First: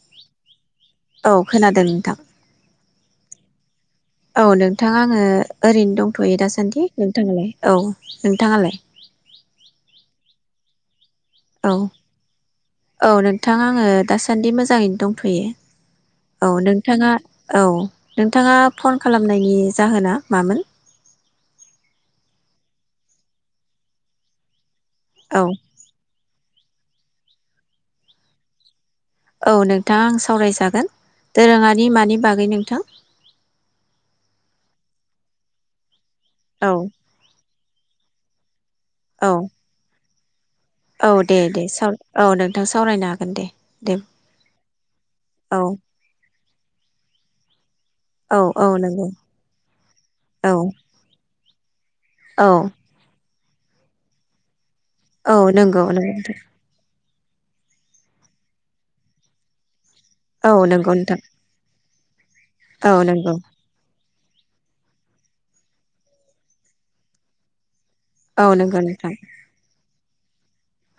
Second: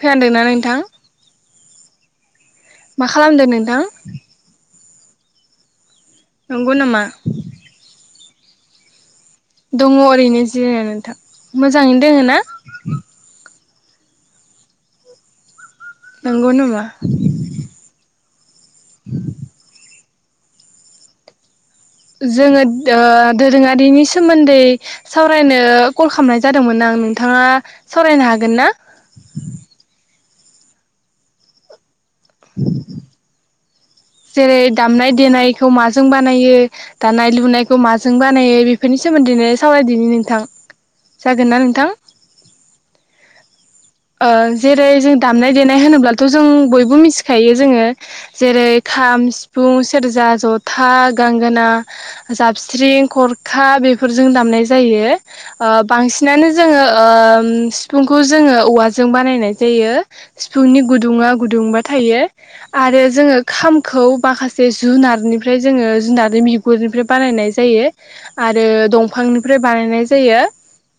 खोनादोंना नोंथां औ खोनादों नोंथां मा खालामदो नोंथां औ नोंथां आङो ओरैनो दं दथ'यो नंगौ दासान्दि नामा नोंथाङालाय औ नोंथाङालाय दङ ओरैनो जिरायना नोंथां औ मोजाङैनो दोङो ना औ नोंथां आङो दासान्दि मोजाङैनो दंथयो औ नंगौ नामा नोंथाङा औ नोंथाङा फन खालामनायनि जाहोना मामोन जो औ सावरायनो कल खामनाय जादों दोंमोन आं नोंथाङा सावरायनो हागोन ना औ नोंथां आं सावरायजागोन दोरोङारि मानि बागै नोंथां जेरै दामनाय देनायखौ मा जों बानायो औ दानाय लुनाय माजों बानायो बे औ बेफोरनिसोमोन्दैनो सावरायदि नों थां औ दे दे स औ नोंथां सावरायनो हागोन दे दे ओ जेरै जों दामनाय औ देनाय होनोब्लाथ' जों बयबो मिथिखायो जोङो औ औ जेरै नंगौ खाम सिफुं सेरजा औ जथा गां गोना औ जाबस्रिं खर खा बेफोरजों दामनाय जायो जायो औ ओ नंगौ नंगौ नोंथां बांसिनानो जोङो ओम सिफुंखौ जोङो औवा जों बानायनाय जायो औ सिफुंनि नंगौ नोंथां गुदुङा गुदुंबा थायो औ आरो नंगौ जोङो खामखौ माखासे जुनारनिफ्राय जोङो जुनारनि बिगुरनिफ्राय बानायनाय जायो। औ नंगौ आरो नोंथां दंफांनिफ्राय बानायनाय जायो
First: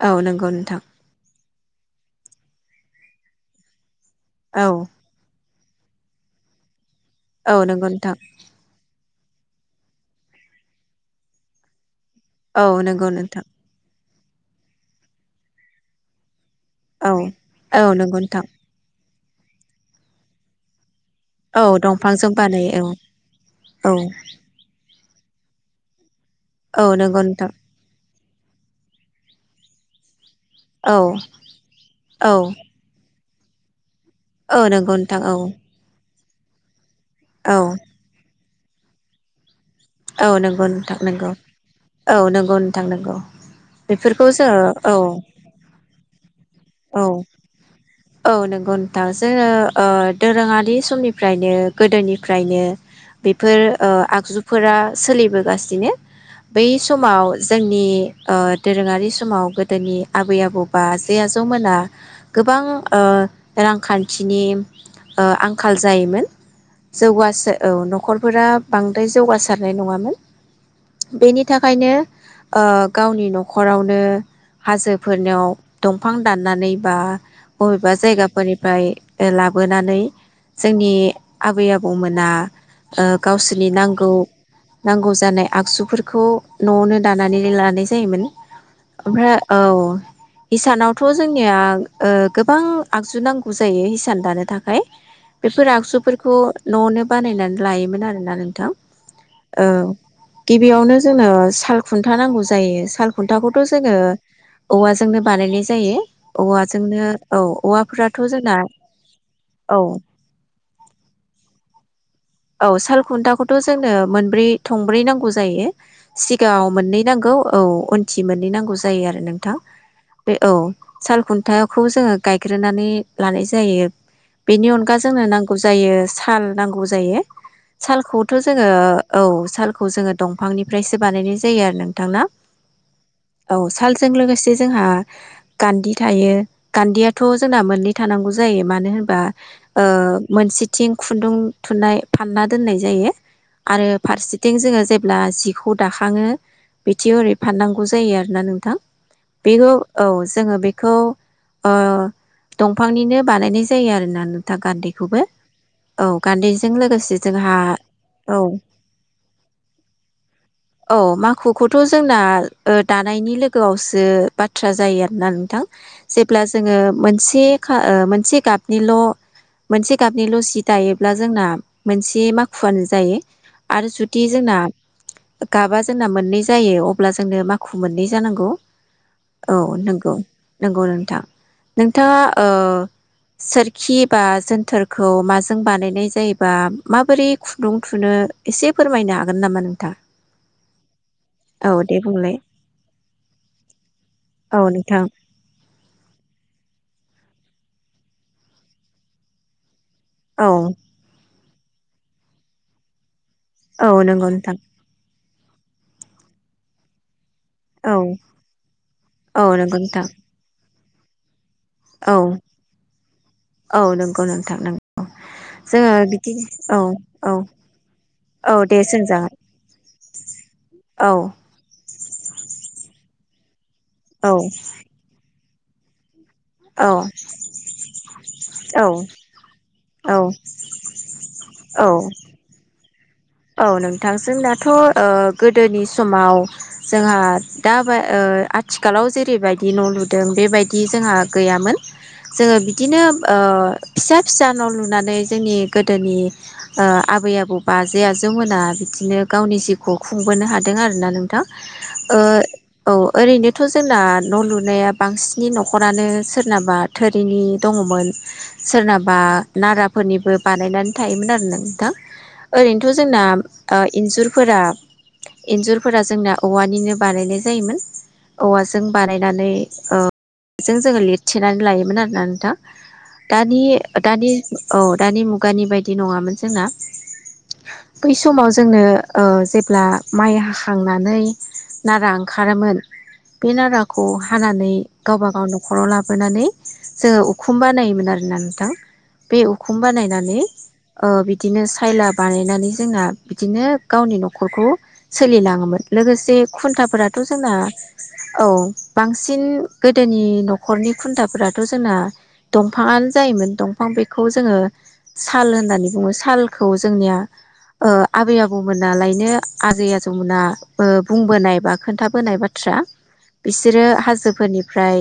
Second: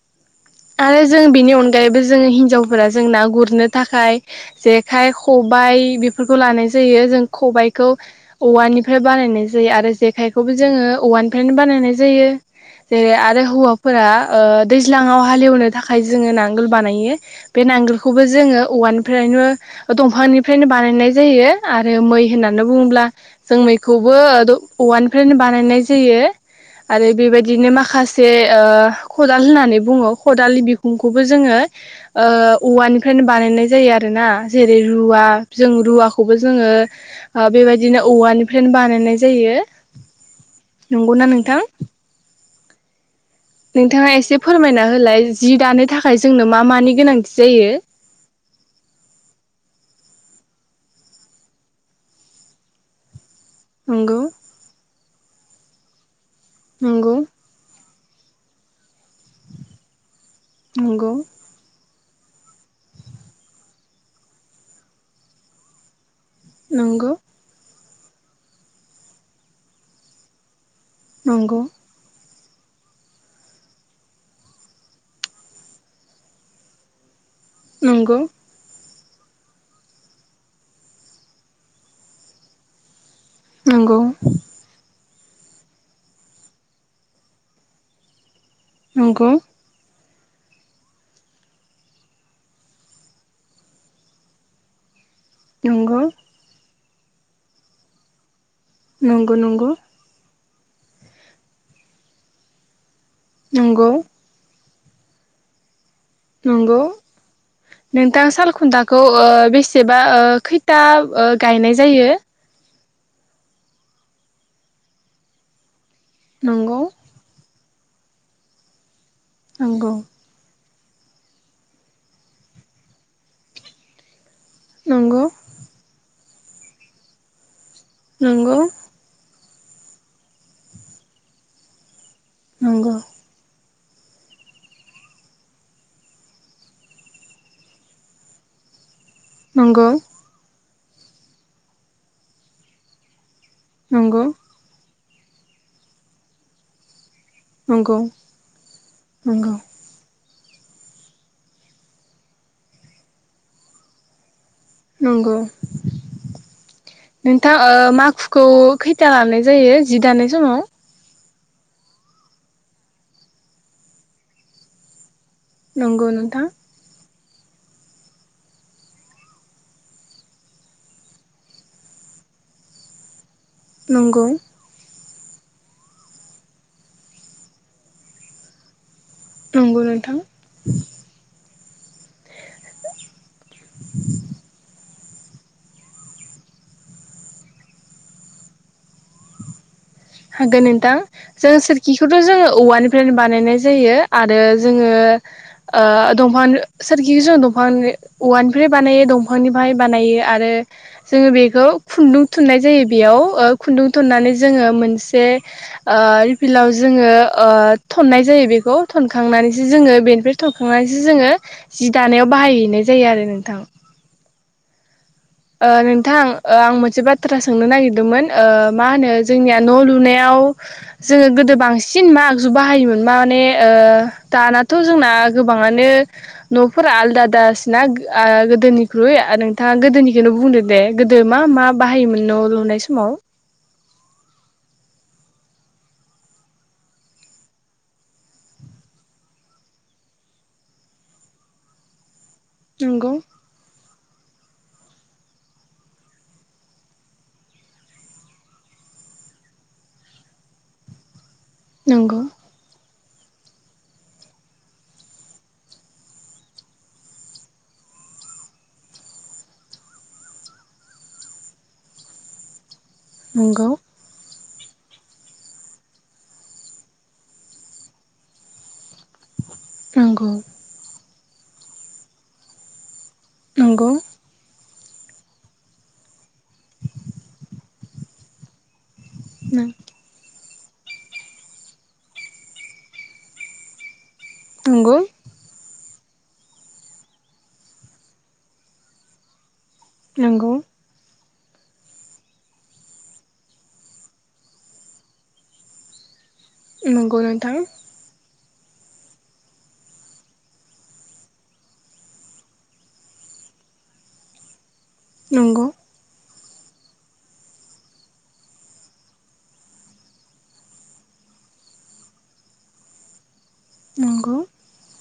औ नंगौ नोंथां आरो जों बिनि अन दायबो जों हिनजाव फोरा जों ना गुरनो थाखाय औ जेखाय ख बाय बेफोरखौ लानाय जायो जों औ नंगौ खबायखौ नोंथां औवानिफ्राय बानायनाय जायो आरो जेखाइखौबो जोङो औवानिफ्रायनो बानायनाय जायो औ नंगौ जेरै नोंथां आरो हौवाफोरा ओ दैज्लाङाव हालेवनो थाखाय जोङो नां गोल औ बानायो बे औ नंगौ नांगोलखौबो नोंथां जोङो औवानि फ्रायनो ओ दंफांनिफ्रायनो बानायनाय जायो औ आरो मै दंफांजों होननानै बानायो बुङोब्ला औ जों औ मैखौबो दं औवानि नो बानायनाय जायो औ आरो नंगौ नोंथां बेबायदिनो माखा जे ओ खदाल होननानै बुङो खदालनि औ बिखुंखौबो जोङो ओ औ औवानि फ्रायनो बानायनाय जायो आरो आरो ना औ जेरै नंगौ नोंथां रुवा औ जों रुवाखौ खौबो जोङो औ बेबायदिनो औवानि फ्रायनो बानायनाय जायो औ नोंगौ थां नंगौना नोंगौ नोंथां औ नोंगौ थां नंगौ नोंथाङा बेफोरखौ एसे फोरमायना जोङो औ होलाय जि दानो थाखाय जोंनो मा मानि औ गोनांथि जायो औ नंगौ नोंथां जोङो ओ दोरोङारि समनिफ्रायनो गोदोनिफ्रायनो बेफोर ओ नंगौ आगजु सोलिबोगासिनो बै नंगौ समाव जोंनि ओ दोरोङारि समाव गोदोनि आबै आबौ बा नंगौ बाजै आजौ मोना गोबां रांखान्थिनि आंखाल जायोमोन नंगौ जौगासो औ न'खरफोरा बांद्राय जौगासारनाय नङामोन बेनि नंगौ थाखायनो ओ गावनि नखरावनो हाजोफोरनियाव दंफां दाननानै बा बबेबा नंगौ जायगाफोरनिफ्राय लाबोनानै जोंनि आबै आबौमोना ओ गावसोरनि नां नंगौ [inaudible] नांगौ जानाय आगजुफोरखौ नयावनो दानानै लानाय जायोमोन। नंगौ ओमफ्राय औ हिसानावथ जोंनिया ओ गोबां आगजु नांगौ जायो हिसान दानो थाखाय। बेफोर नंगौ आगजुफोरखौ नयावनो बानायनानै लायोमोन आरोना नोंथां। नंगौ औ नंगौ गिबियावनो जोंनो साल खुन्था नांगौ जायो साल खुन्थाखौथ नंगौ जोङो औवाजोंनो बानायनाय जायो नंगौ औवाजोंनो औ औवाफोराथ' नोंथां जोंना सालखुथाखौ औ बेसेबा खैथा गायनाय जायो औ साल खुन्थाखौथ' जोंनो मोनब्रै थंब्रै नांगौ जायो सिगाङाव नंगौ मोननै नांगौ औ उनथि मोननै नांगौ जायो आरो। नोंथां नंगौ बे औ सालखुन्थाखौ जोङो गायग्रोनानै लानाय जायो। बेनि अनगा जोंनो नंगौ नांगौ जायो साल नांगौ जायो सालखौथ नंगौ जोङो औ सालखौ जोङो दंफांनिफ्रायसो बानायनाय जायो आरो नोंथां ना नंगौ औ सालजों लोगोसे जोंहा गान्दि थायो गान्दियाथ जोंना मोननै थानांगौ जायो मानो होनबा बा ओ नंगौ मोनसे थिं खुन्दुं थुननाय फानना दोननाय जायो आरो नंगौ फारसेथिं जोङो जे ब्ला जिखौ दाखाङो थि ओरै फाननांगौ नंगौ जायो आरो ना नोंथां नंगौ बेखौ औ जोङो बेखौ ओ दंफांनिनो बानायनाय जायो आरोना नों था गान्दैखौबो नंगौ औ गान्दैजों लोगोसे नोंथां जोंहा ओ औ माखुखौ खैथा लानाय जायो जि दानाय समाव? माखुखौखौथ' ओ जोंना दानायनि लोगोआवसो बाथ्रा जायो आ ना नोंथां नंगौ जेब्ला नोंथां जोङो मोनसे से खा ओ मोनसे गाबनिल' मोनसे गाबनिल' जि दायोब्ला जोंना मोनसे माखुआनो जायो आरो जुदि नंगौ जोंना गाबा जोंना मोननै जायो अब्ला जोंनो माखु मोननै जानांगौ औ नंगौ नोंगौ नोंथां नोंगौ नोंथां नोंथाङा ओ सोरखि बा जोनथोरखौ माजों बानायनाय जायोबा माबोरै खुन्दुं थुनो एसे फोरमायनो हागोन नामा नोंथां हागोन नोंथां जों औ दे सोरखिखौथ' बुंलाय जोङो औवानिफ्रायनो बानायनाय जायो आरो औ जोङो नोंथां ओ दंफांनि सोर खिखो जों दंफांनि औवानिफ्राय बानायो दंफांनिफ्राय बानायो औ आरो जोङो बे बखौ खुन्दुं थुननाय जायो बेयाव ओ औ खुन्दुं नंगौ थननानै नोंथां जोङो मोन से ओ रिफिलाव जोङो ओ औ थननाय जायो बेखौ औ थनखांनानैसो नंगौ जोङो नोंथां बेनिफ्राय थखां थांनासो जोङो जि औ दानायाव बाहायहैनाय जायो आरो नोंथां। थां नों ओ जोङो नोंथां बिदि आं औ मोनसे औ बाथ्रा सोंनो नागिरदोंमोन ओ औ दे मा होनो सोंजागोन जोंनिया न लुनायाव औ जोङो गोदो बांसिन सिन मा आगजु बाहायोमोन माने? ओ औ दानाथ जोंना गोबाङानो औ नफोरा आलादा दासिना ओ औ गोदोनिख्रुइ नोंथाङा गोदोनि औ निखौनो बुंदो दे गोदो मा मा औ बाहायोमोन न लुनाय सम माव औ नोंथांजों थ' गोदोनि समाव जोंहा दा आथिखालाव जेरैबायदि न' लुदों बेबायदि जोंहा गैयामोन जोङो बिदिनो नंगौ ओ फिसा फिसा न लुनानै जोंनि गोदोनि ओ आबै आबौ बा आजै आजौमोना बिदिनो गावनि जिउखौ खुंबोनो हादों आरोना थां ओ नंगौ औ ओरैनोथ जोंना न लुनाया बांसिननि नखरानो सोरनाबा थोरिनि दङमोन सोरनाबा नाराफोरनिबो बानायनानै थायोमोन आरो नों नोंथां। ओरैनो थ जोंना नंगौ ओ इन्जुर फोरा इन्जुरफोरा जोंना औवानिनो बानायनाय जायोमोन औवाजों बानाय नानै ओ जोङो लिर थेनानै लायोमोन आरोना नोंथां। दानि नंगौ दानि औ दानि मुगानि बायदि नङामोन जोंना। बै समाव जोंनो ओ जेब्ला नंगौ माइ हा खांनानै नारा ओंखारोमोन बे नाराखौ खौ हानानै नंगौ गावबा गाव न न'खराव लाबोनानै जोङो उखुम बानायोमोन आरोना नोंथां बे उखुम बानायनानै नंगौ बिदिनो सायलाब बानायनानै जोंना बिदिनो गावनि नखरखौ सोलिलाङोमोन लोगोसे खुन्थाफोराथ नंगौ जोंना नोंथां औ बांसिन गोदोनि नखरनि खुन्थाफोराथ जोंना दंफाङानो जायोमोन दंफां बेखौ जोङो साल नंगौ होननानै बुङो साल खौ जों जोंनिया ओ आबै आबौमोनालायनो आजै आजौमोना बो बुंबोनाय बा खोन्थाबोनाय बाथ्रा बिसोरो नंगौ हाजोफोरनिफ्राय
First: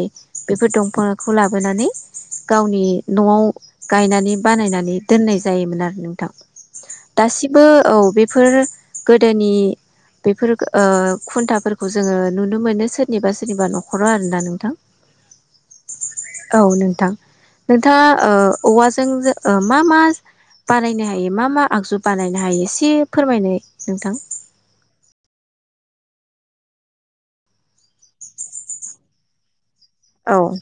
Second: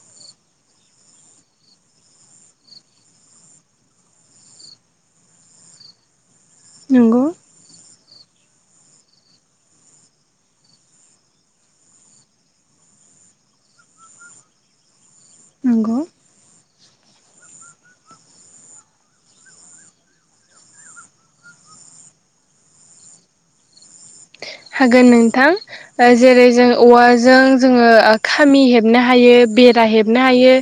बेफोर दंफांखौ लाबोनानै गावनि न'आव गायनानै बानायनानै दोननाय जायोमोन आरो नोंथां नंगौ दासिमबो औ बेफोर गोदोनि बेफोर ओ खुन्थाफोरखौ जोङो नुनो मोनो सोरनिबा सोरनिबा न'खराव आरोना नोंथां नंगौ औ नोंथां नोंथाङा ओ औवाजों मा मा बानायनो हायो मा मा आगजु बानायनो हायो एसे फोरमायनो नोंथां हागोन नोंथां जेरै जों औवाजों जोङो खामि हेबनो हायो बे रा हेबनो औ हायो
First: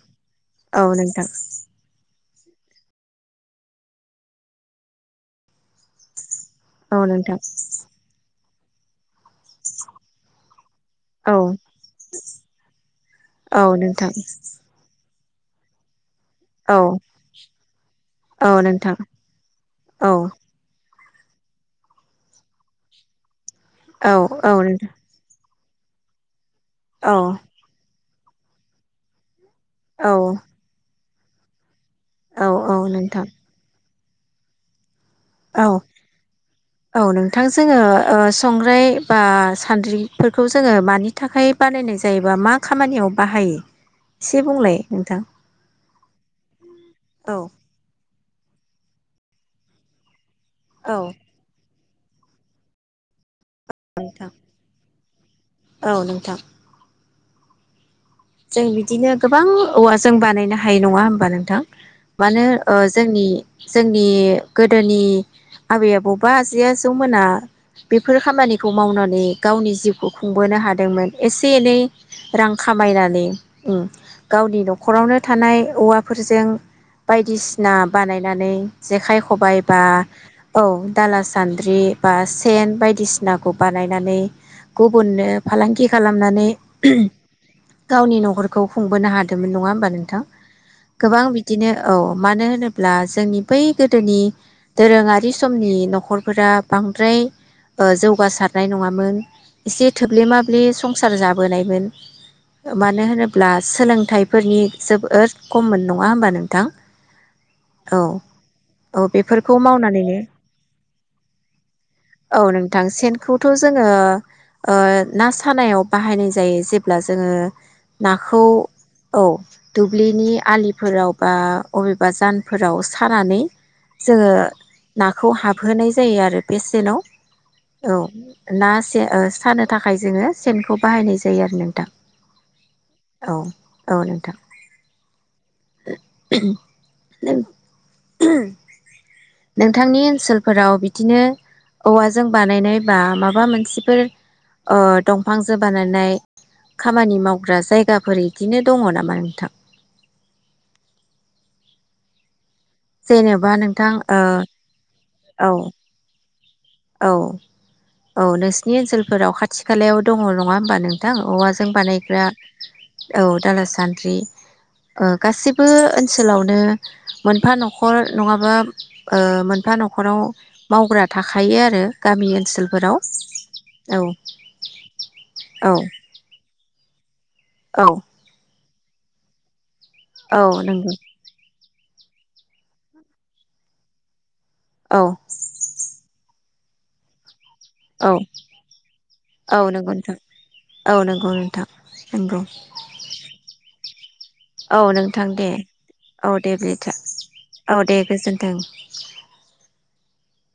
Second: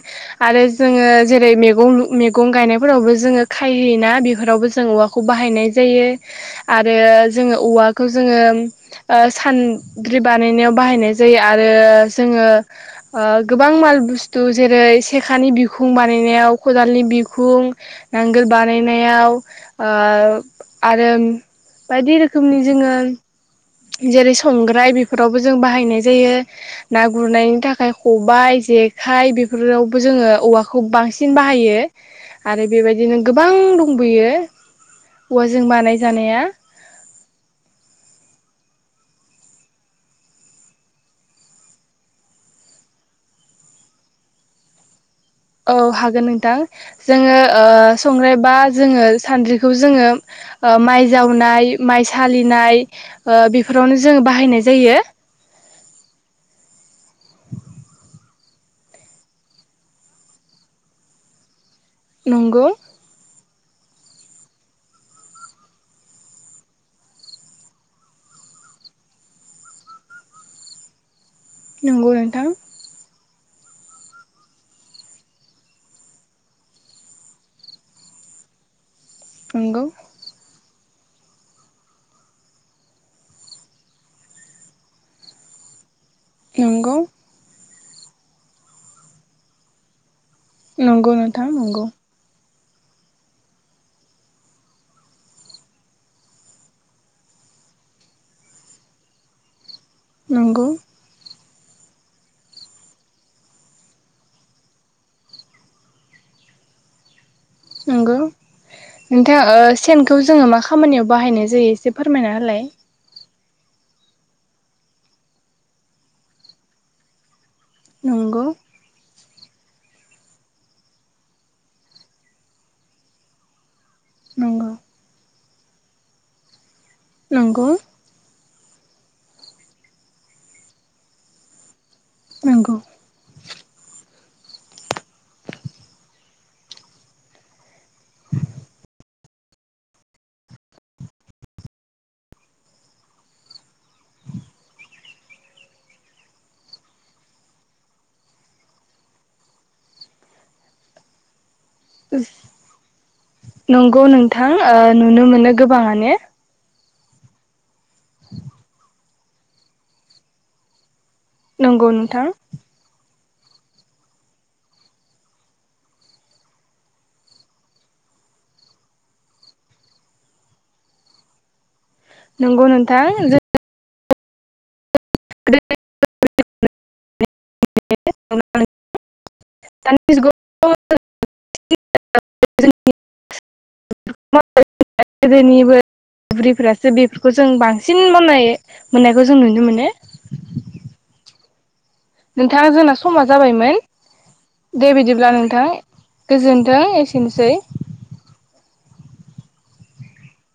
आरो औ जोङो नोंथां जेरै मेगं मेगं गं गायनायफोरावबो जोङो खाय होयोना बेफोरावबो जों औवाखौ बाहायनाय जायो आरो औ नोंथां जोङो औवाखौ सानद्रि बानायनायाव बाहायनाय औ जायो आरो जोङो ओ औ गोबां माल नोंथां बुस्थु जेरै सेखानि बिखुं बा बानायनायाव औ खदालनि बिखुं नांगोल औ नोंथां बानायनायाव ओ औ आरो बायदि रोखोमनि जोङो [inaudible] औ जेरै औ संग्राय नोंथां बेफोरावबो जों बाहायनाय जायो ना औ गुरनायनि थाखाय खबाइ जेखाइ बेफोर बेफोरावबो जोङो औवाखौ बांसिन सिन बाहायो औ आरो औ नोंथां बेबायदिनो गोबां दं दंबोयो औवाजों औ बानाय जानाया औ नोंथां जोङो ओ सं बा सान्द्रिफोरखौ जोङो मानि थाखाय बानायनाय जायोबा मा खामानियाव बाहायो एसे बुंलाय नोंथां औ हागोन नोंथां औ जोङो संग्राय बा जोङो सानद्रिखौ जोङो औ माइ जावनाय माइ सालिनाय बेफोरावनो जोङो बाहायनाय जायो औ नोंथां। जों बिदिनो गोबां औवा जों बानायनो हायो नङा होमबा नोंथां। मानो नंगौ ओ जोंनि। जोंनि गोदोनि आबै आबौबा आजै आजौमोना बेफोर खामानिखौ मावनानै गावनि जिउखौ खुंबोनो हादोंमोन। एसे एनै नंगौ नोंथां रां खामायनानै नै उम गावनि न'खरावनो थानाय औवाफोरजों बायदिसिना बानायनानै जेखाइ खबाइ बा नंगौ औ दाला सान्द्रि बा सेन बायदिसिनाखौ बानायनानै गुबुननो फालांगि खालामनानै नंगौ गावनि न'खरखौ खुंबोनो हादोंमोन नङा होमबा नोंथां नंगौ गोबां नोंथां बिदिनो नंगौ औ मानो होनोब्ला ब्ला जोंनि बै गोदोनि दोरोङारि समनि न'खरफोरा बांद्राय जौगासारनाय ओ नङामोन। एसे थोब्ले माब्ले नंगौ संसार जाब बोनायमोन मानो होनोब्ला सोलोंथाइफोरनि जोबोर खममोन नङा होमबा नोंथां औ नंगौ औ नोंथा बेफोरखौ ओ मावनानैनो सेनखौ जोङो मा खामानियाव बाहायनाय जायो एसे फोरमायना होलाय। खौथ' जोङो ओ ना सानायाव बाहायनाय जायो। जेब्ला जोङो नंगौ नाखौ औ दुब्लिनि आलिफोराव बा अबेबा जानफोराव सानानै जोङो नंगौ नाखौ हाब होनाय जायो आरो बेस नंगौ जेनाव औ ना स सानो थाखाय जोङो सेनखौ बाहायनाय जायो आरो नोंथां। नोंगौ। औ औ नोंथां नोंथांनि ओनसोलफोराव बिदिनो औवाजों बानायनाय बा माबा मोनसेफोर अ दंफांजों बानायनाय खामानि मावग्रा जायगाफोर इदिनो दङ नामा नोंथां? उम जेनेबा नोंथां नंगौ नोंथां ओ नुनो ओ औ मोनो गोबाङा नो। औ औ नोंसोरनि ओनसोल सोराव खाथि खालायाव दङ नङा होमबा नों? थां औवाजों नंगौ नोंथां बानायग्रा औ दाला सान्द्रि ओ गासिबो ओनसोलावनो मोनफा न'खर नङाबा ओ मोनफा न'खराव मावग्रा थाख खायो आरो नंगौ नोंथां औ औ औ [unintelligible] जुगाव औ नंगौ [unintelligible] औ [unintelligible] बुरिफोरासो बेफोरखौ जों बांसिन औ मोननायखौ जों औ नुनो मोनो नंगौ नोंथां औ नंगौ नोंथां नंगौ नोंथां जोंना समा जाबायमोन औ दे बिदिब्ला दे नोंथां औ दे गोजोन्थों बिदिब्ला एसेनोसै औ दे गोजोन्थों। [inaudible]